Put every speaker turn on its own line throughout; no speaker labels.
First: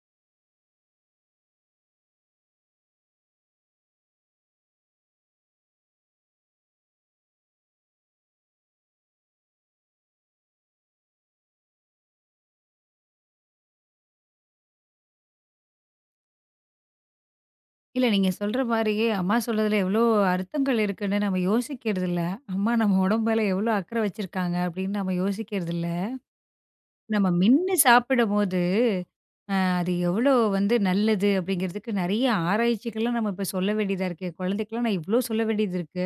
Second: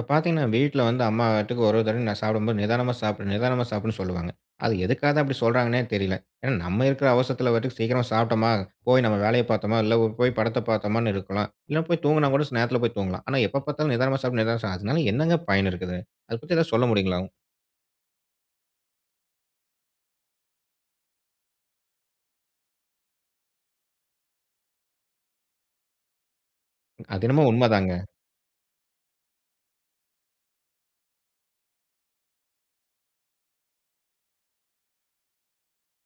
இப்போ பாத்தீங்கன்னா வீட்ல வந்து அம்மா பாட்டுக்கு ஒவ்வொரு தடவை நான் சாப்பிடும்போது, நிதானமா சாப்பிடு நிதானமா சாப்பிடுன்னு சொல்லுவாங்க. அது எதுக்காகதான் அப்படி சொல்றாங்கன்னே தெரியல. ஏன்னா, நம்ம இருக்குற அவசரத்துல பாட்டுக்கு சீக்கிரமா சாப்பிட்டமா, போய் நம்ம வேலைய பார்த்தமா, இல்ல போ போய் படத்த பார்த்தமான்னு இருக்கலாம். இல்ல போய் தூங்குனா கூட, ச் நேரத்துல போய் தூங்கலாம். ஆனா எப்ப பார்த்தாலும், "நிதானமா சாப்பிடு நிதானமா சாப்" அதுனால என்னங்க பயன் இருக்குது? அது பத்தி ஏதாவது சொல்ல முடியுங்களா?
இல்ல நீங்கச் சொல்ற மாரி, அம்மா சொல்றதுல எவ்ளோ அர்த்தங்கள் இருக்குன்னு நம்ம யோசிக்கிறது இல்ல. அம்மா நம்ம உடம்புல எவ்ளோ அக்கறை வச்சிருக்காங்க அப்படின்னு நாம யோசிக்கிறது இல்ல.
அது
நம்ம
என்னமோ
மென்னு
உண்மதாங்க.
சாப்பிடம்போது அ அது எவ்வளோ வந்து நல்லது அப்படிங்கறதுக்கு நிறைய ஆராய்ச்சிகள்லாம் நம்ம இப்ப சொல்லவேண்டியதா இருக்கு. குழந்தைகளுக்குலாம் நான் எவ்வளோ சொல்லவேண்டியது இருக்கு.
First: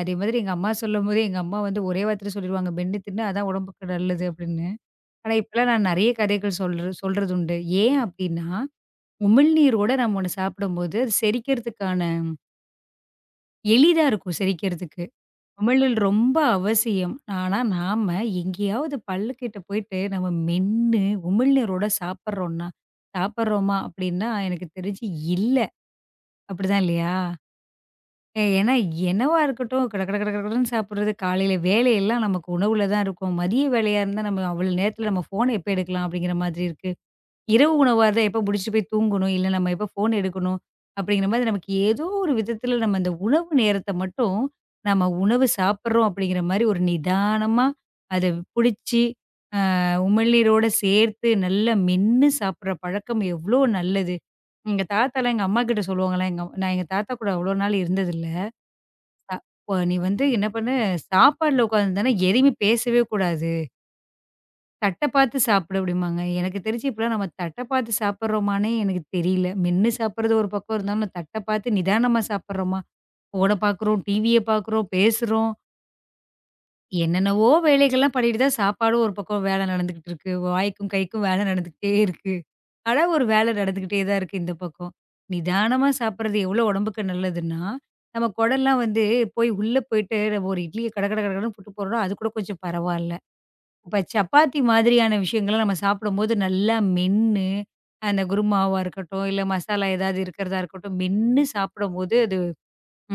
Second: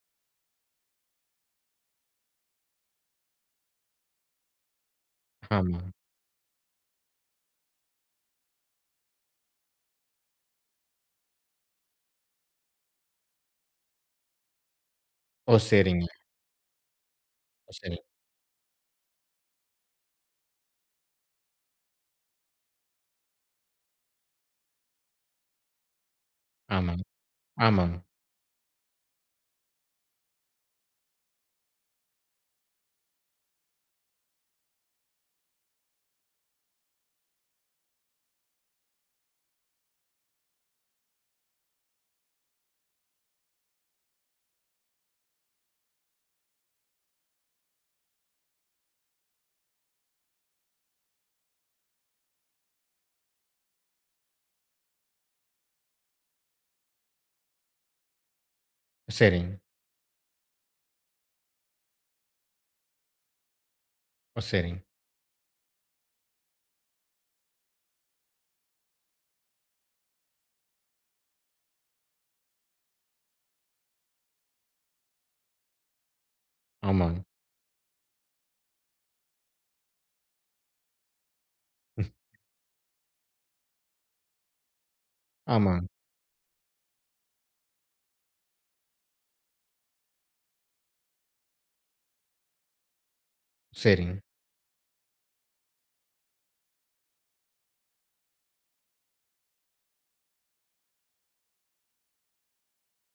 அதே மாதிரி எங்க அம்மா சொல்லும்போது எங்க அம்மா வந்து ஒரே வார்த்தையில சொல்லிருவாங்க. "மென்னு தின்னு. அதான் உடம்புக்கு நல்லது." அப்படின்னு. ஆனா இப்ப
ஆமா.
நான் நிறைய கதைகள் சொல்ற சொல்றதுண்டு. ஏன் அப்படின்னா உமிழ்நீரோட நாம ஒண்ணு சாப்பிடும்போது செரிக்கறதுக்கான எளிதா இருக்கும் செரிக்கறதுக்கு. உமிழ்நீர்
ஓ!சரிங்க.
ரொம்ப அவசியம். ஆனா
ஓ! சரிங்
நாம எங்கையாவது பல்ல கிட்ட போயிட்டு, நாம மென்னு உமிழ்நீரோட சாப்பிடுறோம்னா சாப்பிடுறோமா அப்படின்னா, எனக்குத் தெரிஞ்சு இல்ல. அப்படிதான்
ஆமாங்க,
இல்லையா?
ஆமாங்க.
ஏ ஏன்னா என்னவா இருக்கட்டும். கடகட கடகடன்னு சாப்பிடறது காலையில வேலையெல்லாம் நமக்கு உணவுல தான் இருக்கும். மதிய வேலையா இருந்தா, நம்ம அவ்ளோ நேரத்துல நம்ம போன எப்ப எடுக்கலாம் அப்படிங்கிற மாதிரி இருக்கு. இரவு உணவா இருந்தா, எப்ப முடிச்சிட்டு போயி தூங்கணும்? இல்ல நம்ம எப்ப போன எடுக்கணும் அப்படிங்கற மாதிரி, நமக்கு ஏதோ ஒரு விதத்துல நம்ம அந்த உணவு நேரத்தை மட்டும், நாம உணவு சாப்பிடுறோம் அப்படிங்கற மாரி ஒரு நிதானமா அதைப் புடிச்சு, அ உமிழ்நீரோட சேர்த்து நல்லா மென்னு சாப்பிடுற பழக்கம் எவ்ளோ நல்லது. எங்க தாத்தாலாம் எங்க அம்மா கிட்ட சொல்லுவாங்கலாம். எங்க நான் தாத்தா கூட அவ்ளோ நாள் இருந்தது இல்ல. அ
சரிங்க.
இப்ப நீ வந்து என்ன பண்ணு, சாப்பாட்டுல உக்காந்திருந்தேனா எதுமே பேசவே கூடாது.
ஓ, சரிங்.
தட்டப் பாத்துச் சாப்புடு அப்படிம்பாங்க. எனக்குத் தெரிஞ்சு இப்பலாம் நாம தட்டப் பாத்து சாப்பிடுறோமானே எனக்குத் தெரியல. மென்னு சாப்பிடுறது ஒரு பக்கம் இருந்தாலும் தட்டப் பாத்து நிதானமா சாப்பிடுறோமா? ஃபோன பாக்குறோம். டிவிய பாக்குறோம், பேசுறோம்.
ஆமாங்.
என்னென்னவோ வேலைகள் எல்லாம் பண்ணிட்டு தான் சாப்பாடும் ஒரு பக்கம் வேலை நடந்துகிட்டு இருக்கு. வாய்க்கும் கைக்கும் வேலை நடந்துகிட்டே
ம்ஹ்
இருக்கு. ஆனா, ஒரு வேல நடந்துகிட்டே தான் இருக்கு இந்தப் பக்கம். நிதானமா
ஆமாங்க.
சாப்பிடுறது எவ்ளோ உடம்புக்கு நல்லதுன்னா, நம்ம குடல்லாம் வந்து போய் உள்ளே போயிட்டு ஒரு இட்லிய கட கட கட கடன்னு புட்டுப் போடுறோம். அது கூடக் கொஞ்சம் பரவாயில்ல. இப்ப
சரிங்க.
சப்பாத்தி மாதிரியான விஷயங்கள நாம சாப்பிடும்போது நல்லா மென்னு அந்தக் குருமாவா இருக்கட்டும், இல்ல மசாலா ஏதாவது இருக்கறதா இருக்கட்டும். மென்னு சாப்பிடும்போது அது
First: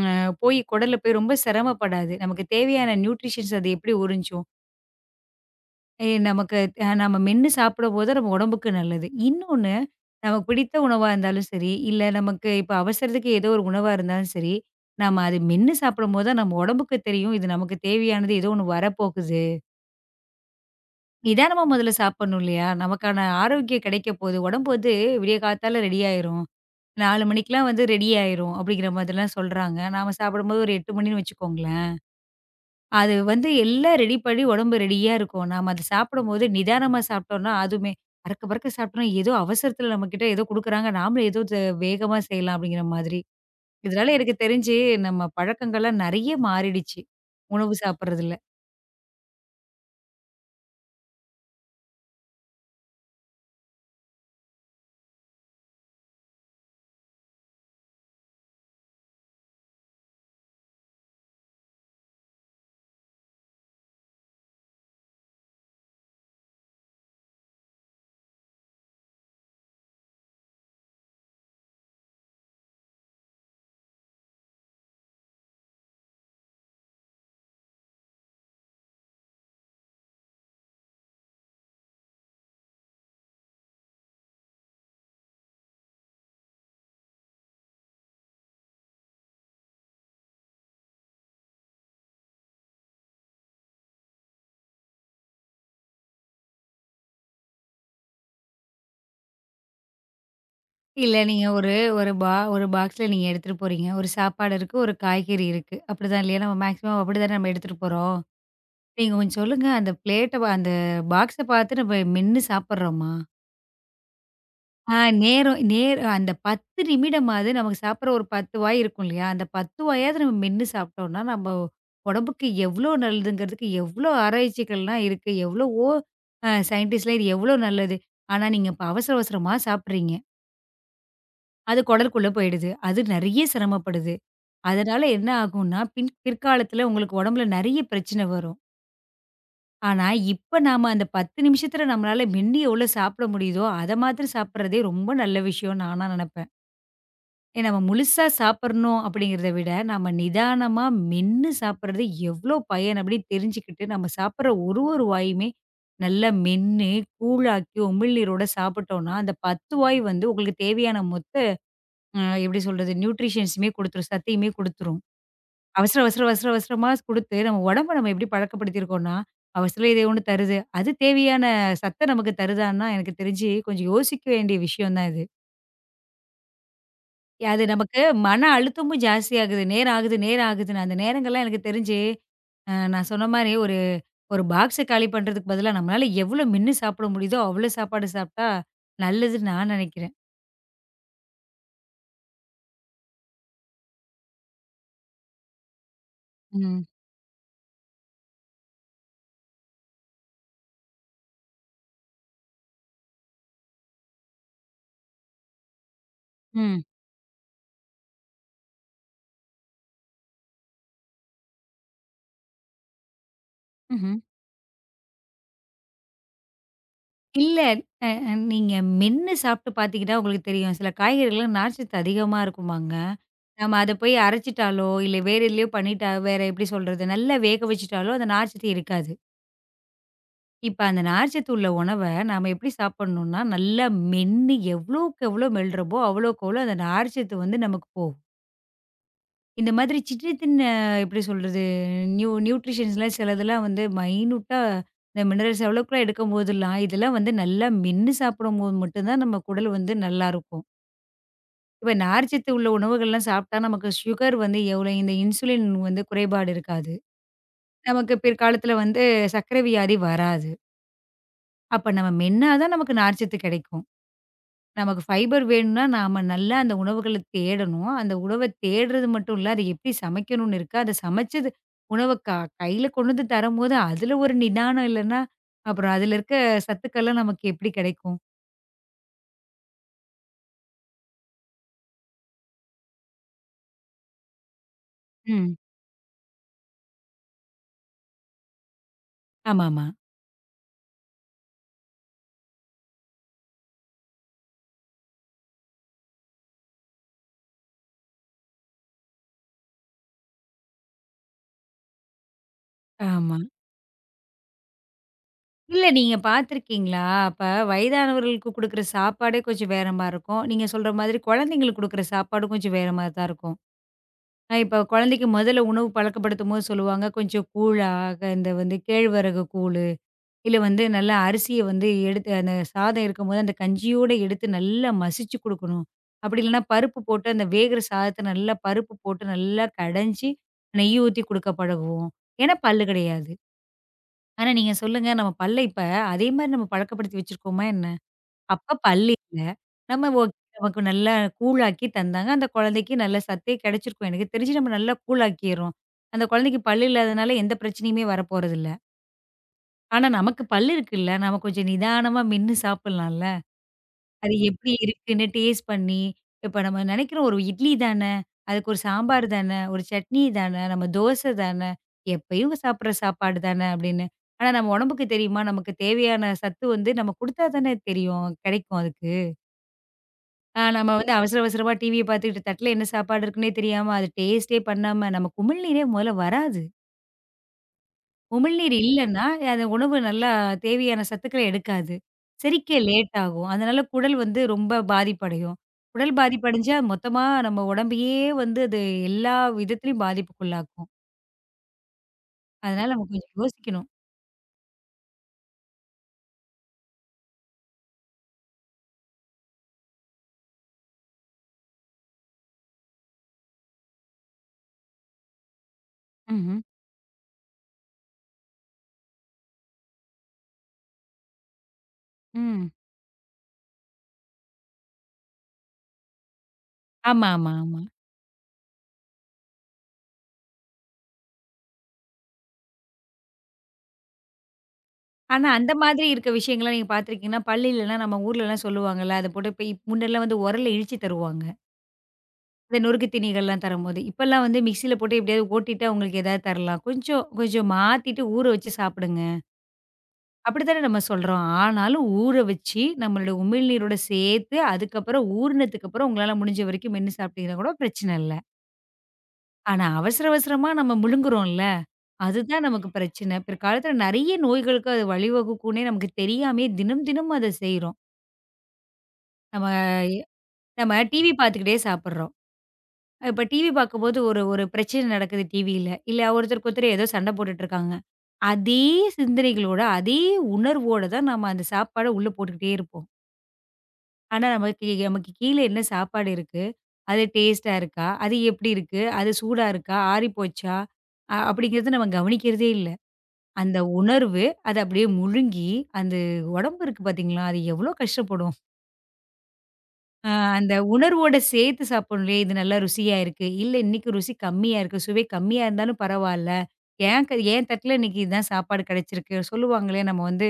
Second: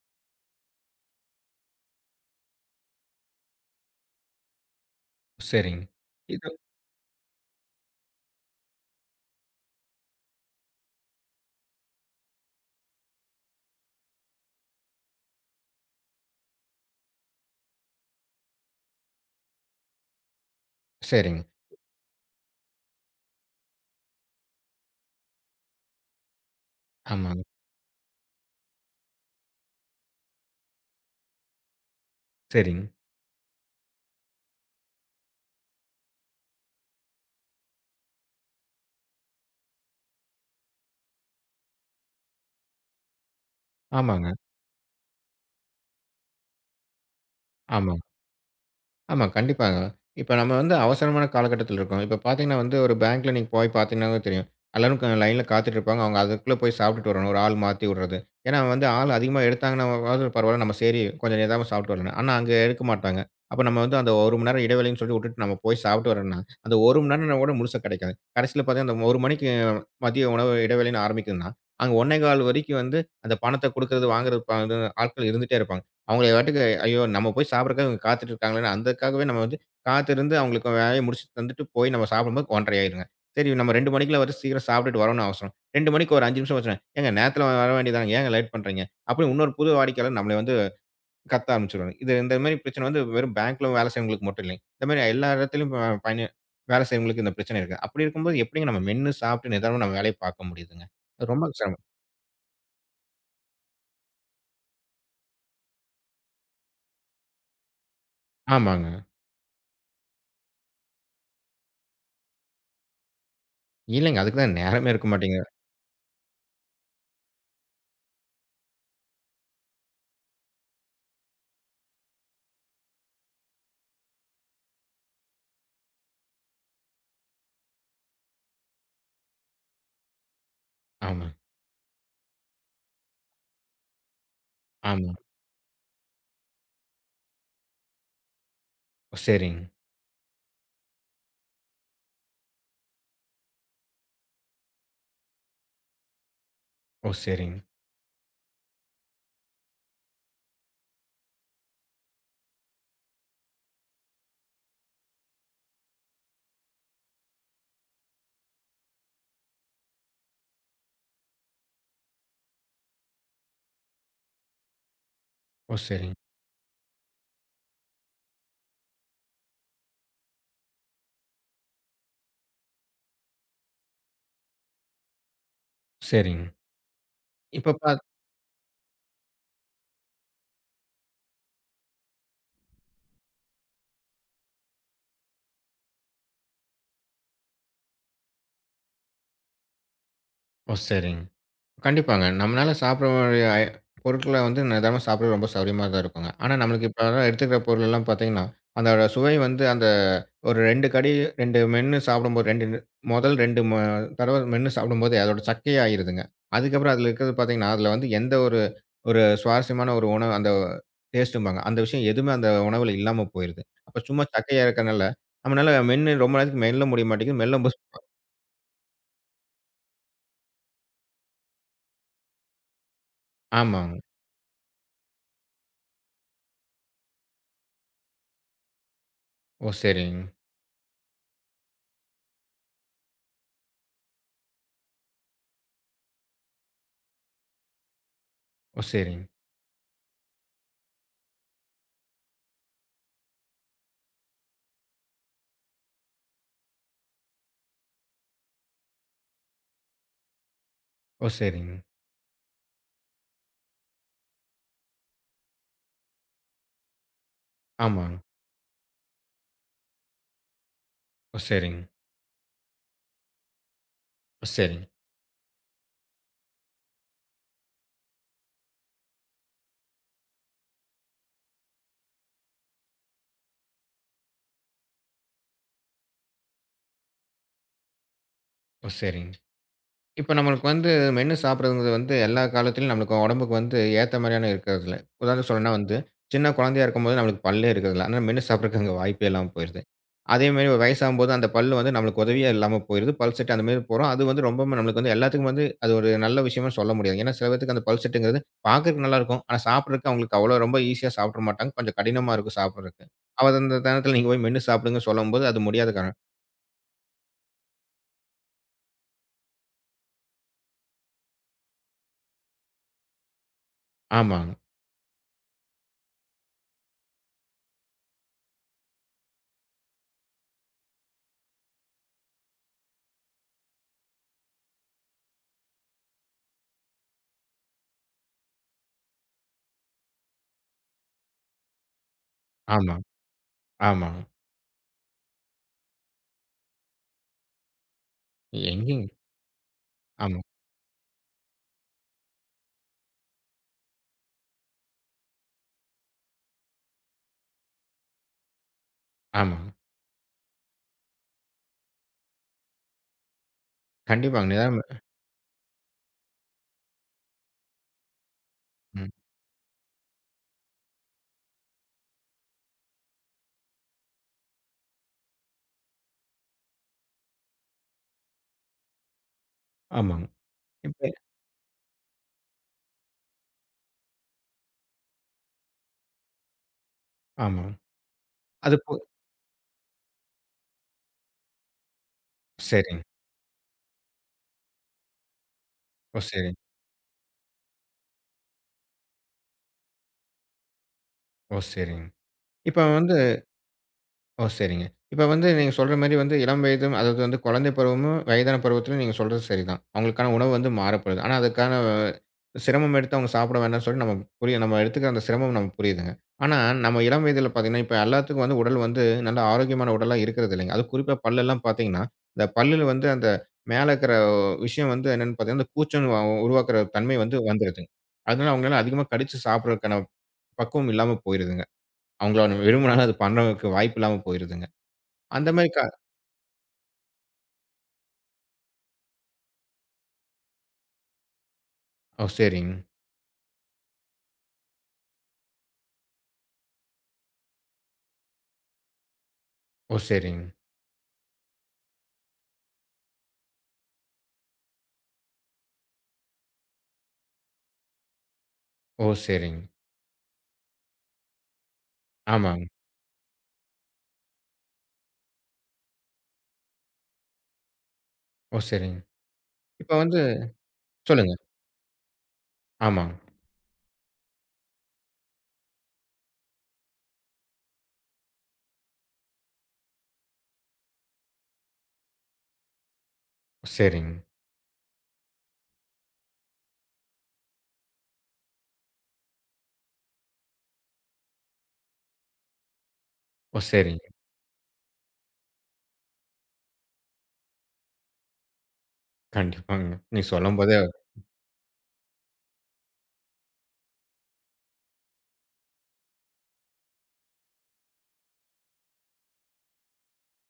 அ போய் குடல்ல போய் ரொம்ப சிரமப்படாது. நமக்குத் தேவையான நியூட்ரிஷ்யன் அது எப்டி உறிஞ்சும்? ஏன்
சரிங்க.
நமக்கு நாம மென்னு சாப்பிடும்போது நம்ம உடம்புக்கு நல்லது. இன்னொன்னு, நமக்குப் பிடித்த உணவா இருந்தாலும் சரி. இல்ல நமக்கு இப்ப அவசரத்துக்கு ஏதோ ஒரு உணவா இருந்தாலும் சரி. நாம அதை மென்னு சாப்பிடும்போதுதான் நம்ம உடம்புக்கு தெரியும். இது நமக்குத் தேவையானது ஏதோ ஒண்ணு வரப்போகுது.
சரிங்க.
நிதானமா முதல்ல சாப்பிடணும் இல்லையா? நமக்கான ஆரோக்கியம் கிடைக்கப் போகுது. உடம்பு வந்து விடியக் காத்தால ரெடி ஆயிரும். 4:00
ஆமாங்க.
மணிக்கெல்லாம் வந்து ரெடி ஆயிரும் அப்படிங்கற மாதிரிலாம் சொல்றாங்க. நாம சாப்பிடும்போது ஒரு 8:00 மணின்னு வச்சுக்கோங்களேன்.
சரிங்க.
அது வந்து எல்லாம் ரெடி பண்ணி, உடம்பு ரெடியா இருக்கும். நாம அது சாப்பிடும்போது நிதானமா சாப்பிட்டோம்னா அதுவுமே பறக்க பறக்கச் சாப்டம்னா, ஏதோ அவசரத்துல நம்மகிட்ட ஏதோ குடுக்குறாங்க. நாம ஏதோ வேகமா செய்யலாம் அப்படிங்கிற மாதிரி. இதனால
ஆமாங்க.
எனக்குத் தெரிஞ்சு நம்ம பழக்கங்கள எல்லாம் நிறைய மாறிடுச்சு, உணவு
ஆமா.
சாப்பிடுறதுல.
ஆமா, கண்டிப்பாங்க. இப்ப நம்ம வந்து அவசரமான காலகட்டத்துல இருக்கோம். இப்ப பார்த்தீங்கன்னா வந்து, ஒரு பேங்க்ல நீங்கப் போய் பார்த்தீங்கன்னாவே தெரியும். எல்லாரும் க லைன்ல காத்துட்டு இருப்பாங்க. அவங்க அதுக்குள்ள போய் சாப்பிட்டுட்டு வரணும் ஒரு ஆள் மாத்தி விடுறது. ஏன்னா வந்து, ஆள் அதிகமா எடுத்தாங்கன்னாவாது, பரவாயில்ல! நம்ம சரி கொஞ்சம் நிதானமா சாப்பிட்டு வரலாம். ஆனா அங்க எடுக்க மாட்டாங்க. அப்ப நம்ம வந்து அந்த 1 மணி நேரம்இடைவேளைன்னு சொல்லி விட்டுட்டு நம்ம போய் சாப்பிட்டு வர்றோம்னா, அந்த 1 மணி நேரம் கூட முழுசா கிடைக்காது. கடைசியில பாத்தா அந்த 1 மணிக்கு மதிய உணவு இடைவேளைன்னு ஆரம்பிக்குதுன்னா, அங்க 1 1/4 வரைக்கும் வந்து, அந்தப் பணத்தை குடுக்கறது, வாங்குறது ஆட்கள் இருந்துட்டே இருப்பாங்க. அவங்க வீட்டுக்கு, ஐயோ! நம்ம போய்ச் சாப்பிடறதுக்காக இவங்க காத்துட்டு இருக்காங்களேனு அதுக்காகவே நம்ம வந்து, காத்து இருந்து அவங்களுக்கு வேலையை முடிச்சி தந்துட்டு போய் நம்ம சாப்பிடும்போது 1.30 ஆயிடுங்க. சரி நம்ம 2 மணிக்குள்ள வந்து சீக்கிரம் சாப்பிட்டுட்டு வரணும்னு அவசியம். 2 மணிக்கு ஒரு 5 நிமிஷம் ஆச்சுன்னா, ஏங்க நேரத்துல வர வேண்டியதுதானே, ஏன்ங்க லேட் பண்றீங்க? அப்படின்னு இன்னொரு புது வாடிக்கையாளர் நம்மளை வந்து கத்த ஆரம்பிச்சிடுவாங்க இது இந்த மாதிரிப்பிரச்சனை வந்து வெறும் பேங்க்ல வேலை செய்றவங்களுக்கு மட்டுமில்லைங்க. இந்த மாதிரி எல்லா இடத்துலயும் பயன் வேலை செய்றவங்களுக்கு இந்தப் பிரச்சனை இருக்கு. அப்படி இருக்கும்போது, எப்படிங்க நம்ம மென்னு சாப்பிட்டு நிதானமா நம்ம வேலையைப் பார்க்க முடியுதுங்க?
இல்ல,
அது
நீங்க
ரொம்ப
ஒரு
சிரமம்.
ஒரு ஒரு பாக்ஸ்ல நீங்க எடுத்துட்டு போறீங்க. ஒரு சாப்பாடு இருக்கு, ஒரு காய்கறி இருக்கு. அப்படிதான் இல்லையா? நம்ம மேக்சிமம் அப்படிதானே நாம எடுத்துட்டு போறோம்.
ஆமாங்க.
நீங்கக் கொஞ்சம் சொல்லுங்க அந்த ப்ளேட்ட அந்த பாக்ஸ பாத்து நம்ம மென்னு சாப்பட்றோமா?
இல்லைங்க. அதுக்குத்தான் நேரமே
அ,
இருக்க மாட்டேங்கது
நேரம் நேர் அந்தப் 10 நிமிடமாது நமக்குச் சாப்பிடுற ஒரு 10 வாய் இருக்கும் இல்லையா? அந்தப் 10 வாயாவது நம்ம மென்னு சாப்பிட்டோம்னா நம்ம உடம்புக்கு எவ்வளவு நல்லதுங்குறதுக்கு எவ்வளவு ஆராய்ச்சிகள் எல்லாம் இருக்கு. எவ்வளவோ ஸைன்டிஸ்ட்லாம் இது எவ்வளவு நல்லது, ஆனா நீங்க அவசர அவசரமா சாப்பிடுறீங்க.
ஆமா.
அது குடலுக்குள்ள போயிடுது. அது நெறைய சிரமப்படுது. அதனால
ஆமா.
என்ன ஆகும்னா பின் பிற்காலத்துல உங்களுக்கு உடம்புல நிறைய பிரச்சன வரும்.
சரிங்க.
ஆனா இப்ப நாம அந்தப் 10 நிமிஷத்துல நம்மளால மென்னு எவ்ளோ சாப்பிட முடியுதோ அத மாத்திரம் சாப்பிடுறதே ரொம்ப நல்ல விஷயம்னு நானா நனப்பேன்.
ஓ சரிங்க.
நாம முழுசா சாப்பிடணும் அப்படிங்கறத விட நாம நிதானமா மென்னு சாப்பிடுறது எவ்வளவு பயன் அப்படி தெரிஞ்சுக்கிட்டு நாம சாப்பிடுற ஒரு, ஒரு வாயுமே நல்லா மென்னு கூழ் ஆக்கி உமிழ்நீரோட சாப்பிட்டோம்னா அந்தப் 10 வாய் வந்து உங்களுக்குத் தேவையான மொத்த அ எப்படி சொல்றது ந்யூட்ரிஷன்ஸ்மே கொடுத்துரும் சத்தயுமே கொடுத்துரும்.
ஓ
அவசர
சரி.
அவசர அவசர அவசரமா குடுத்து நம்ம உடம்ப நம்ம எப்படி பழக்கப்படுத்தி இருக்கோனா, அவசரம் ஏதோ ஒண்ணு தருது. அது தேவையான சத்த நமக்குத் தருதானா எனக்குத் தெரிஞ்சு கொஞ்சம் யோசிக்க வேண்டிய விஷயம் தான் இது.
சரிங்.
அது
இப்ப
நமக்கு
பாத்
மன அழுத்தமும் ஜாஸ்தியா இருக்கு. நேரம் ஆகுது, நேரம் ஆகுதுன்னு அந்த நேரங்கள்லாம் எனக்குத் தெரிஞ்சு, அ நான் சொன்ன மாதிரி ஒரு ஒரு பாக்ஸ் காலி பண்ணுறதுக்குப் பதிலா, நம்மளால எவ்வளோ மென்னு சாப்பிட முடியுதோ அவ்வளோ சாப்பாடு சாப்பிட்டா நல்லதுன்னு நான் நினைக்கிறேன்.
ஓ, சரிங்க. கண்டிப்பாங்க. நம்மளால சாப்பிடற பொருள்களை வந்து நிதானமா சாப்பிட ரொம்ப சௌகரியமாத்தான் இருக்கும். ஆனா,
ம்.
நமக்கு இப்ப எடுத்துக்கிற பொருள்லாம் பார்த்தீங்கன்னா, அந்த சுவை வந்து அந்த ஒரு ரெண்டு கடி, ரெண்டு மென்னு சாப்பிடும்போது, முதல் ரெண்டு தடவை மென்னு சாப்பிடும்போதே அதோட சக்கையா ஆயிடுதுங்க.
ம்.
அதுக்கப்புறம் அதுல இருக்கிறது பார்த்தீங்கன்னா, அதுல வந்து எந்த ஒரு சுவாரஸ்யமான டேஸ்ட்டும் பாங்க, அந்த விஷயம் எதுவுமே அந்த உணவில் இல்லாம போயிடுது. அப்போ
ம்ஹ்ம்.
சும்மா சக்கையா இருக்கறதுனால நம்மளால மென்னு ரொம்ப நேரத்துக்கு மெல்ல முடிய மாட்டேங்குது.
இல்ல,
மெல்லும்போது
அ அ நீங்க மென்னு சாப்பிட்டுப் பார்த்துக்கிட்டா உங்களுக்கே தெரியும். சில காய்கறிலாம் நார்ச்சத்து அதிகமா இருக்குமாங்க. நாம அதை
ஆமாங்.
போய் அரைச்சுட்டாலோ இல்ல வேற எதுலயோ பண்ணிட்டா வேற எப்படி சொல்றது, நல்லா வேக வச்சிட்டாலும் அந்த நார்ச்சத்து இருக்காது.
ஓ சரி.
இப்ப அந்த நார்ச்சத்து உள்ள உணவை நாம எப்படி சாப்பிடணும்னா, நல்லா மென்னு எவ்வளவுக்கு எவ்வளவு மெல்லுறமோ அவ்வளவு அந்த நார்ச்சத்து வந்து நமக்குப் போகுது.
ஓ, சரிங்.
இந்த மாதிரி சிற்றிதின் எப்படி சொல்றது? நியூ நியூட்ரிஷன்லாம் சிலதெல்லாம் வந்து மைனுட்டா மினெரல்ஸ் அளவுக்குலாம் எடுக்கும்போதெல்லாம், இதெல்லாம் வந்து நல்லா மென்னு சாப்பிடும்போது மட்டும் தான் நம்ம உடல் வந்து நல்லா இருக்கும்.
ஓ, சரிங்.
இப்ப நார்சத்து உள்ள உணவுகள் எல்லாம் சாப்பிட்டா நமக்கு சுகர் வந்து எவ்வளவு இந்த இன்சுலின் வந்து குறைபாடு இருக்காது. நமக்கு
ஆமாங்.
பிற்காலத்துல வந்து சர்க்கரை வியாதி வராது.
ஓ, சரிங்.
அப்ப நம்ம மென்னா தான் நமக்கு நார்சத்து கெடைக்கும்.
சரி.
நமக்கு பைபர் வேணுனா, நாம நல்லா அந்த உணவுகளைத் தேடணும். அந்த உணவைத் தேடுறது மட்டும் இல்ல. அதை எப்படி சமைக்கணும்னு இருக்கு. அதைச் சமைச்சது உணவ க கைல கொண்டு வந்து தரும்போது, அதுல ஒரு நிதானம் இல்லன்னா, அப்புறம் அதுல இருக்க சத்துக்கள்லாம் நமக்கு எப்படி கெடைக்கும்?
ஓ, சரிங். இப்ப நம்மளுக்கு வந்து மென்னு சாப்பிடுறது வந்து எல்லா காலத்திலும் நம்மளுக்கு உடம்புக்கு வந்து ஏத்த மாதிரியான இருக்குறதுல்ல. உதாரணத்துக்குச்
ம்.
சொல்றதுன்னா வந்து, சின்னக் குழந்தையா இருக்கும்போது நம்மளுக்குப் பல்லே இருக்குறதுல்ல, அதுனால, மென்னு சாப்பிடுறதுக்கு அங்க வாய்ப்பே இல்லாம போயிடுது.
ஆமாமா.
அதே மாதிரி வயசாகும் போது, அந்தப் பல்லு வந்து நமக்கு உதவியா இல்லாம போயிடுது. பல் செட்டு அந்த மாதிரி போறோம். அது வந்து ரொம்பவுமே நமக்கு எல்லாத்துக்கும் வந்து அது ஒரு நல்ல விஷயமா சொல்ல முடியாது. ஏன்னா, சில பேத்துக்கு அந்தப் பல் செட்டுங்கறது, பாக்கறதுக்கு நல்லா இருக்கும். ஆனா சாப்பிடுறதுக்கு அவங்களுக்கு அவ்வளவு ரொம்ப ஈஸியா சாப்பிட்டுற மாட்டாங்க. கொஞ்சம் கடினமா இருக்கு சாப்பிடுறதுக்கு.
ஆமா.
அது அந்த நேரத்துல நீங்கப் போய் மென்னு சாப்பிடுங்கன்னு சொல்லும்போது, அது
இல்ல,
முடியாத காரணம்.
நீங்கப் பார்த்துருக்கீங்களா? அப்ப வயதானவர்களுக்குக் குடுக்கிற சாப்பாடே கொஞ்சம் வேறமாரி இருக்கும். நீங்கச் சொல்ற மாதிரி, குழந்தைகளுக்குக் குடுக்கிற சாப்பாடும் கொஞ்சம் வேறமாதிரி தான் இருக்கும்.
ஆமாங்க.
அ இப்ப குழந்தைக்கு முதல்ல உணவு பழக்கப்படுத்தும் போது சொல்லுவாங்க, கொஞ்சம் கூழா இந்த வந்து கேழ்வரகு கூழு, இல்ல வந்து நல்ல அரிசிய வந்து எடுத்து, அந்தச் சாதம் இருக்கும்போது அந்தக் கஞ்சியோடு எடுத்து, நல்லா மசிச்சு குடுக்கணும். அப்படி இல்லனா பருப்பு போட்டு அந்த வேகுற சாதத்தை நல்லா பருப்பு போட்டு, நல்லா கடைஞ்சு நெய் ஊத்தி குடுக்க பழகுவோம். ஏன்னா, பல்லு
ஆமா,
கிடையாது.
ஆமா.
ஆனா நீங்கச் சொல்லுங்க! நம்ம பல்லை இப்ப அதே மாதிரி நம்ம பழக்கப்படுத்தி வச்சிருக்கோமா என்ன? அப்பப்
எங்கங்க?
பல் இல்ல. நம்ம
ஆமா.
நமக்கு நல்லா கூழாக்கி தந்தாங்க. அந்தக் குழந்தைக்கு நல்லா சத்தே கிடைச்சுருக்கும். எனக்குத் தெரிஞ்சு நம்ம நல்லா கூழாக்கிர்றோம். அந்தக் குழந்தைக்குப் பல் இல்லாததுனால, எந்தப் பிரச்சனையும் வரப்போறது இல்ல.
ஆமாங்.
ஆனா, நமக்குப் பல் இருக்குல்ல. நம்ம கொஞ்சம் நிதானமா மென்னு சாப்பிடுலாம்ல. அது
கண்டிப்பாங்க,
எப்படி
நிதம்!
இருக்குன்னு டேஸ்ட் பண்ணி, இப்ப நம்ம நெனைக்கிறோம் ஒரு இட்லி தான. அதுக்கு ஒரு
ம்.
சாம்பார் தான, ஒரு சட்னி தான, நம்ம தோசை தான, எப்பயும் சாப்பிடுற சாப்பாடு தான அப்படின்னு. ஆனா நம்ம உடம்புக்கு தெரியுமா? நமக்குத் தேவையான சத்து வந்து நம்ம குடுத்தாத்தானே தெரியும் கெடைக்கும் அதுக்கு.
ஆமாங்க.
ஆ நாம
இப்ப
வந்து அவசர, அவசரமா டிவிய பாத்துட்டு தட்டுல என்ன சாப்பாடு இருக்குனே தெரியாம, அதை டேஸ்ட் பண்ணாம நமக்கு உமிழ்நீரே மொதல்ல வராது.
ஆமாங்,
உமிழ் நீர்
அது போதும்.
இல்லன்னா, அந்த உணவு நல்லா தேவையான சத்துக்களை எடுக்காது. செரிக்க
சேரிங்க.
லேட் ஆகும். அதனால குடல் வந்து ரொம்ப பாதிப்படையும். குடல்
ஓ
பாதிப்பு
சேரிங்க.
அடைஞ்சா மொத்தமா நம்ம உடம்பேயே வந்து, அது எல்லா விதத்திலயும் பாதிப்புக்குள்ளாகும்.
ஓ சேரிங். இப்ப
அதுனால, நாம
வந்து
கொஞ்சம் யோசிக்கணும்.
ஓ சேரிங்க. இப்ப வந்து, நீங்கச் சொல்ற மாதிரி வந்து இளம் வயதும் அதாவது குழந்தை பருவமும் வயதான பருவத்துலயும் நீங்கச் சொல்றது சரிதான். அவங்களுக்கான உணவு வந்து மாற வேண்டும். அதுக்கான சிரமம் எடுத்து அவங்க சாப்பிட வேண்டாம்ன்னு சொல்லி நம்ம புரிய நம்ம எடுத்துக்கிற சிரமம் நம்ம புரியுதுங்க. ஆனா
ம்ஹ்ம்.
நம்ம இளம் வயதில பாத்தீங்கன்னா, இப்ப எல்லாத்துக்கும் உடல் வந்து நல்ல ஆரோக்கியமான உடலா இருக்கறது இல்லை. அதும் குறிப்பா பல் எல்லாம் பாத்தீங்கன்னா அந்தப்
ம்.
பல்லுல வந்து அந்த மேல இருக்கிற விஷயம் வந்து என்னன்னு பாத்தீங்கன்னா கூச்சம் உருவாக்குற தன்மை
ஆமா,
வந்து
ஆமா, ஆமா.
வந்துடுது. அதுனால அவங்கலால அதிகமா கடிச்சு சாப்பிடுற பக்குவம் இல்லாம போயிருதுங்க. அவங்க வேணும்னாலும் அத பண்றதுக்கு வாய்ப்பு இல்லாம போயிருதுங்க.
ஆனா,
அந்த மெரி
அந்த
கா
மாதிரி இருக்க விஷயங்கள்லாம் நீங்கப் பாத்துருக்கீங்கலா, பல் இல்லனா, நம்ம ஊர்ல எல்லாம் சொல்லுவாங்கல? அதைப் போட்டு முன்னெல்லாம் உரல்ல இடிச்சு தருவாங்க.
ஓ!
அந்த
சேரிங்க.
நொறுக்குத்தினிகள் எல்லாம் தரும்போது, இப்ப எல்லாம் வந்து மிக்ஸி யில போட்டு எப்படியாவது ஓட்டிட்டு உங்களுக்கு ஏதாவது தரலாம். கொஞ்சம் கொஞ்சம் மாத்திட்டு ஊற வச்சு சாப்பிடுங்க
ஓ! சேரிங்க.
அப்படிதானே நாம சொல்றோம். ஆனாலும் ஊற வச்சு நம்மளோட உமிழ்நீரோடு சேர்த்து அதுக்கப்புறம் ஊறினத்துக்கு அப்புறம் உங்களால முடிஞ்ச வரைக்கும் மென்னு சாப்பிட்டிங்கனாக்கூட பிரச்சனை இல்ல.
ஓ! சேரிங்க.
ஆனா அவசர அவசரமா நாம முழுங்குறோம்ல, அது
ஆமாங்க.
தான் நமக்குப் பிரச்சனை, பிற்காலத்துல நிறைய நோய்களுக்கு அது வழி வகுக்கும்னே நமக்குத் தெரியாமயே தினம் தினம் அதைச் செய்றோம்.
ஓ! சேரிங்க.
நாம
இப்ப வந்து
நாம டிவி
சொல்லுங்க.
பாத்துக்கிட்டே சாப்பிடுறோம்.அ
ஆமாங்க.
இப்ப டிவி பாக்கும்போது ஒரு ஒரு பிரச்சனை நடக்குது டிவில்ல. இல்ல ஒருத்தருக்கு ஒருத்தர் ஏதோ சண்டை போட்டுட்டு இருக்காங்க. அதே சிந்தனைகளோட அதே உணர்வோடு தான் நாம அந்தச் சாப்பாட உள்ள போட்டுக்கிட்டே இருப்போம்.
சேரிங்க.
ஆனா நமக்குக் கீழ என்ன சாப்பாடு இருக்கு, அது டேஸ்டா இருக்கா, அது எப்படி இருக்கு, அது சூடா இருக்கா, ஆறிப்போச்சா அ அப்டிங்கிறதை நாம கவனிக்கிறதே இல்ல.
ஓ!
அந்த
சேரிங்க.
உணர்வு அத அப்படியே முழுங்கி அந்த உடம்பு இருக்கு பாத்தீங்களா, அது எவ்வளவு கஷ்டப்படும்.
கண்டிப்பாங்க, நீ
அ அந்த
சொல்லும்போது அத
உணர்வோடு சேர்த்துச் சாப்பிடணும். இது நல்லா ருசியா இருக்கு. இல்ல இன்னைக்கு ருசி கம்மியா இருக்கு. சுவை கம்மியா இருந்தாலும் பரவாயில்ல, ஏன் என் தட்டுல இன்னைக்கு இது தான் சாப்பாடு கிடைச்சிருக்கு சொல்லுவாங்கள? நம்ம வந்து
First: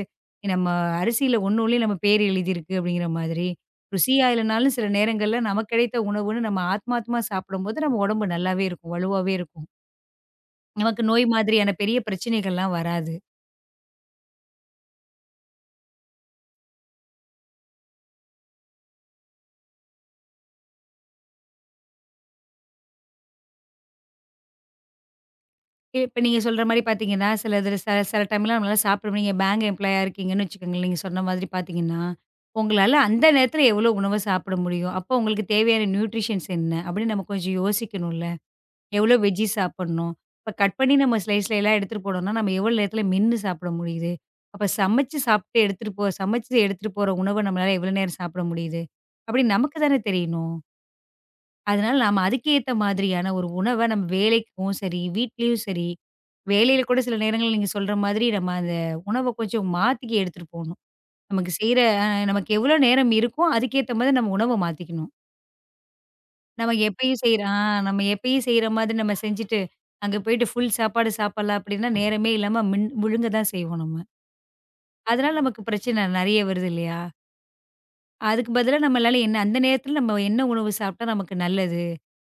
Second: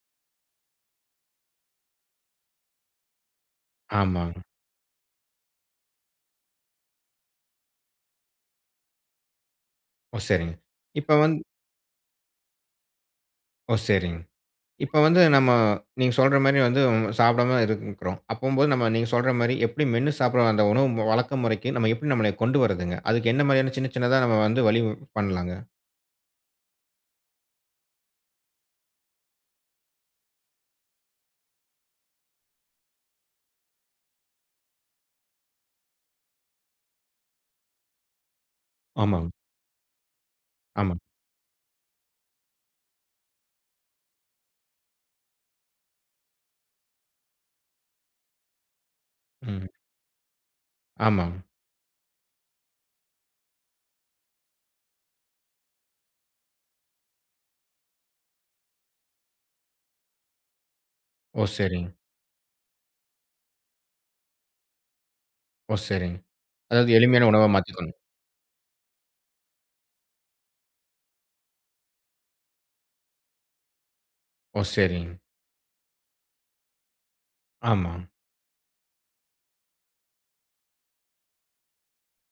நம்ம அரிசியில ஒண்னோணுல நம்ம பேர் எழுதி இருக்கு அப்டிங்கிற மாதிரி. ருசியா
ஆமாங்க.
இல்லன்னாலும் சில நேரங்கள்ல நமக்குக் கிடைத்த உணவுன்னு நம்ம ஆத்மாத்மா சாப்பிடும்போது நம்ம உடம்பு நல்லாவே இருக்கும், வலுவாவே இருக்கும்.
சரிங்க.
நமக்கு
இப்ப
நோய்
வந்து
மாதிரியான பெரிய பிரச்சனைகள்ல்லாம் வராது.
ஓ சரிங். இப்ப வந்து நம்ம நீங்கச் சொல்ற மாரி வந்து சாப்பிடாம இருக்கிறோம். அப்போம் நம்ம நீங்கச் சொல்ற மாரி எப்படி மேன்னு சாப்பிட வந்த உணவு வழக்க முறைக்கு நம்ம எப்படி நம்மள கொண்டு வர்றதுங்க. அதுக்கு என்ன மாதிரியான சின்ன சின்னதா நம்ம வந்து வழி பண்ணலாங்க.
இப்ப நீங்கச் சொல்ற மாரி பாத்தீங்கன்னா சிலது சில டைம்லாம் நம்மளால சாப்பிட முடியும். நீங்க பேங்க் எம்ப்லாயீ ஆ இருக்கீங்கன்னு வச்சுக்கோங்களேன், நீங்கச் சொன்ன மாதிரி பாத்தீங்கன்னா உங்களால அந்த நேரத்துல எவ்வளவு உணவை சாப்பிட முடியும்? அப்போ உங்களுக்குத் தேவையான ந்யூட்ரிஷன்ஸ் என்ன அப்படின்னு நம்ம கொஞ்சம் யோசிக்கணும்ல. எவ்வளவு
ஆமாங்க.
வெஜ்ஜீஸ் சாப்பிடணும்? இப்ப கட் பண்ணி
ஆமாங்.
நம்ம ஸ்லைஸ் எல்லாம் எடுத்துட்டு போணும்னா நம்ம எவ்வளவு நேரத்துல மென்னு சாப்பிட முடியுது? அப்பச் சமைச்சு சாப்பிட்டு எடுத்துட்டு போ சமைச்சு எடுத்துட்டு போற உணவ நம்மளால எவ்வளவு நேரம் சாப்பிட முடியுது? அப்படி
ம்.
நமக்குத் தானே தெரியணும்.
ஆமாங்க.
அதனால நாம அதுக்கேத்த மாதிரியான ஒரு உணவ நம்ம வேலைக்கும் சரி வீட்டிலும் சரி வேலையில கூடச் சில நேரங்கள்ல நீங்கச் சொல்ற மாதிரி நாம அந்த உணவ கொஞ்சம் மாத்திக்க எடுத்துட்டு போகணும்.
ஓ!
நமக்குச் செய்ற
சரிங்.
அ, நமக்கு எவ்வளவு நேரம் இருக்கோ அதுக்கேத்த மாதிரி நம்ம உணவ மாத்திக்கணும்.
ஓ சரிங்.
நாம
அதாவது
எப்பயும்
எளிமையான
செய்ற
உணவா
ஆ
மாத்திக்கணும்.
நாம எப்பயும் செய்ற மாதிரி நாம செஞ்சுட்டு அங்க போயிட்டு ஃபுல் சாப்பாடு சாப்பிடலாம் அப்புடீன்னா நேரமே இல்லாம மின் முழுங்கதான் செய்வோம் நம்ம.
ஓ சரிங்.
அதனால நமக்குப் பிரச்சன நெறைய வருது இல்லையா?
ஆமா.
அதுக்கு பதிலா நம்மளால என்ன அந்த நேரத்துல நம்ம என்ன உணவு சாப்பிட்டா நமக்கு நல்லது.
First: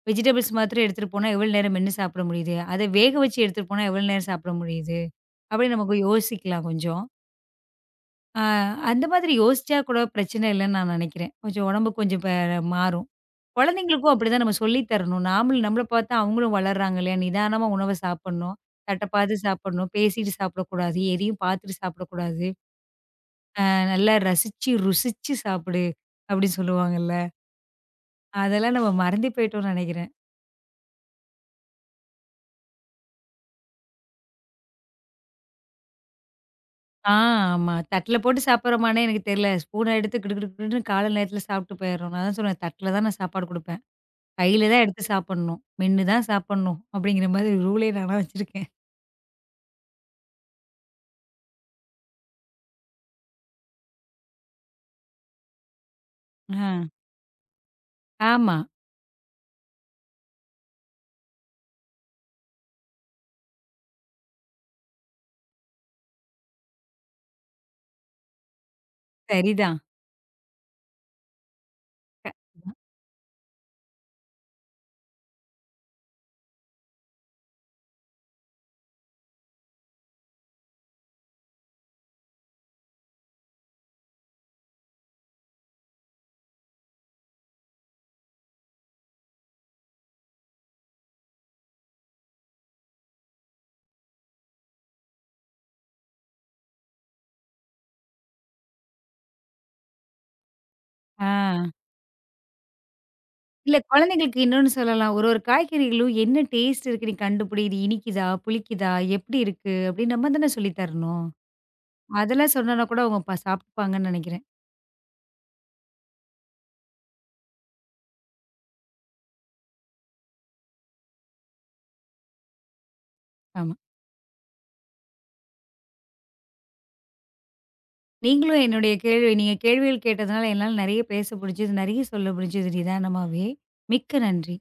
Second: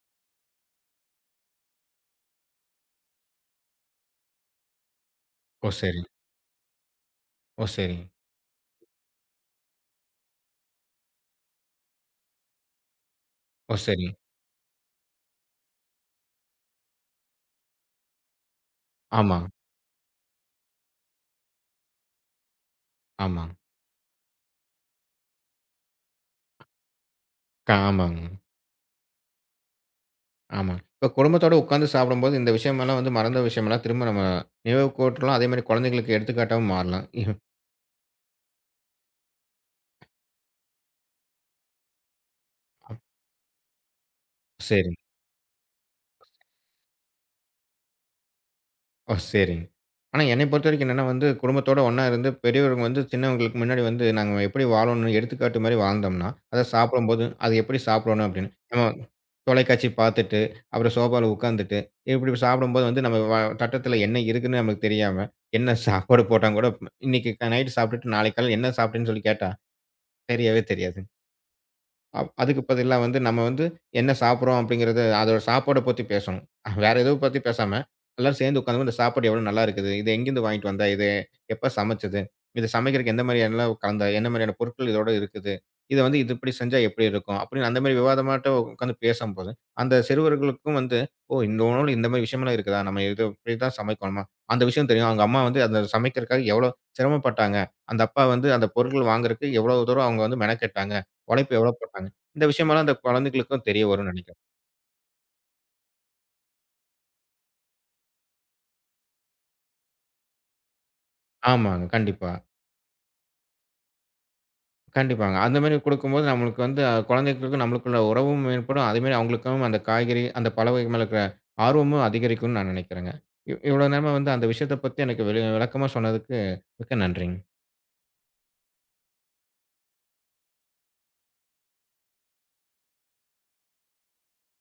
வெஜிடபிள்ஸ் மாத்திரம் எடுத்துட்டு போனா எவ்வளவு நேரம் மென்னு சாப்பிட முடியுது. அத வேக வச்சு எடுத்துட்டு போனா, எவ்வளவு நேரம் சாப்பிட முடியுது
ஓ
அப்டினு நமக்கு
சரி.
யோசிக்கலாம் கொஞ்சம்.
ஓ சரி.
அ அந்த மாதிரி யோசிச்சா கூடப் பிரச்சன இல்லன்னு நான் நெனைக்கிறேன். கொஞ்சம் உடம்பு கொஞ்சம் மாறும்.
ஓ
கொழந்தைகளுக்கும்
சரி.
அப்டி தான் நம்ம சொல்லித் தரணும். நாமள் நம்மள பாத்து அவங்களும் வளர்றாங்களே. நிதானமா உணவைச் சாப்பிடணும். தட்டப் பாத்து
ஆமா.
சாப்பிடணும். பேசிட்டு சாப்பிடக் கூடாது. எதயும் பாத்துட்டு சாப்பிடக் கூடாது.
ஆமா.
அஹ் நல்லா ரசிச்சு ருசிச்சு சாப்பிடு அப்டி சொல்லுவாங்கள்ல.
ஆமாங்க.
அதெல்லாம் நம்ம மறந்தே போயிட்டோம்னு நெனைக்கிறேன்.
ஆமா. இப்ப குடும்பத்தோட உக்காந்து சாப்பிடும்போது இந்த விஷயம் எல்லாம் வந்து மறந்த விஷயம் எல்லாம் திரும்ப நம்ம நினைவுக் கூரட்ல அதே மாதிரி கொழந்தைகளுக்கு எடுத்துக்காட்டுமா மாறலாம்.
அ ஆமா. தட்ல போட்டுச் சாப்பிறமான்னு எனக்குத் தெரியல. ஸ்பூன் எடுத்துக் கிடு கிடு கிடுன்னு காலை நேரத்துல சாப்பிட்டு போயிருறோம். நான் தான் சொல்றேன் தட்டில் தான் நான் சாப்பாடு குடுப்பேன். கையில தான்
சரி.
எடுத்துச் சாப்பிடணும். மென்னு தான் சாப்பிடணும் அப்டிங்கிற மாதிரி ரூல் -ஏ நானா வச்சிருக்கேன்.
ஓ சரி. ஆனா என்னைய பொறுத்தவரைக்கும் என்னன்னா வந்து, குடும்பத்தோட ஒண்ணா இருந்து பெரியவர்கள் வந்து சின்னவர்களுக்கு முன்னாடி வந்து நாங்க எப்டி வாழணும்னு எடுத்துக்காட்டு மாதிரி வாழ்ந்தோம்னா, அதச்
அ.
சாப்பிடும்போதும் அத எப்டிச் சாப்பிடணும் அப்டின்னு,
ஆமா.
நம்ம தொலைக்காட்சி பாத்துட்டு அப்புறம் சோபாவுல உக்காந்துட்டு இப்படி சாப்பிடும்போது, வந்து நம்ம தட்டுல என்ன இருக்குன்னு நமக்குத் தெரியாம என்ன சாப்பாடு போட்டாங்கூட இன்னைக்கு நைட் சாப்பிட்டுட்டு நாளைக்கு காலைல என்ன சாப்பிட்டேன்னு சொல்லிக் கேட்டா,
சரிதான்.
தெரியவே தெரியாது. அ அதுக்கு
[unintelligible] ம்.
பதிலா வந்து நம்ம வந்து என்ன சாப்பிடுறோம் அப்டிங்கிறது அதோட சாப்பாடப் பத்தி பேசணும். வேற எதுவும் பத்தி பேசாம எல்லாரும் சேர்ந்து உக்காந்துனு இந்த சாப்பாடு எவ்வளவு நல்லா இருக்குது, இத எங்கிருந்து வாங்கிட்டு வந்தா இது, எப்ப சமைச்சது, இத சமைக்கறதுக்கு எந்த மாதிரியான என்னல கலந்த, என்ன மாதிரியான பொருட்கள் இதோட இருக்குது, இத வந்து இப்படி செஞ்சா எப்படி இருக்கும் அப்டின்னு அந்த மாதிரி விவாதமாட்டம் உக்காந்து பேசும்போது அந்தச் சிறுவர்களுக்கும் வந்து ஓ! [unintelligible] இந்த மாதிரி விஷயம் எல்லாம் இருக்குதா, நம்ம இதை இப்டித்தான் சமைக்கணுமா அந்த விஷயம் தெரியும். அவங்க அம்மா வந்து அதச் சமைக்கிறதுக்காக எவ்வளவு சிரமம் பட்டாங்க, அந்தப்பா வந்து அந்தப் பொருட்கள் வாங்குறதுக்கு எவ்வளவு தூரம் அவங்க வந்து மெனக்கெட்டாங்க, உழைப்பு
ஆ.
எவ்வளவு போட்டாங்க இந்த விஷயம்ல்லாம் அந்தக் குழந்தைகளுக்குத்
இல்ல
தெரியவரும்ன்னு நினைக்கிறேன்.
குழந்தைகளுக்கு இன்னொன்னு சொல்லலாம், ஒரு ஒரு காய்கறிகளும் என்ன டெஸ்ட் இருக்குன்னு கண்டுபிடி? இது இனிக்குதா, புளிக்குதா, எப்படி இருக்கு அப்டி நம்ம தான சொல்லித் தரணும்.
ஆமாங்க, கண்டிப்பா.
அதெல்லாம் சொன்னனா கூட அவுங்க சாப்பிடுப்பாங்கன்னு நெனைக்கிறேன்.
கண்டிப்பாங்க அந்த மாதிரி கொடுக்கும்போது நம்மளுக்கு வந்து குழந்தைகளுக்கு நம்மளுக்குள்ள உறவும் மேம்படும். அதே மாதிரி அவங்களுக்கும் அந்தக் காய்கறி, அந்தப் பழ வகைகள் மேல இருக்கிற ஆர்வமும் அதிகரிக்கும்னு நான் நினைக்கிறேங்க.
ஆமா.
இவ்வளவு நேரமா வந்து அந்த விஷயத்தப் பத்தி எனக்கு விளக்குமா சொன்னதுக்கு மிக்க நன்றிங்க.
நீங்களும் என்னுடைய கேள்வி, நீங்கக் கேள்விகள் கேட்டதுனால என்னால நெறைய பேச முடிச்சுது, நெறைய சொல்ல முடிச்சுது நிதானமாவே, மிக்க நன்றி.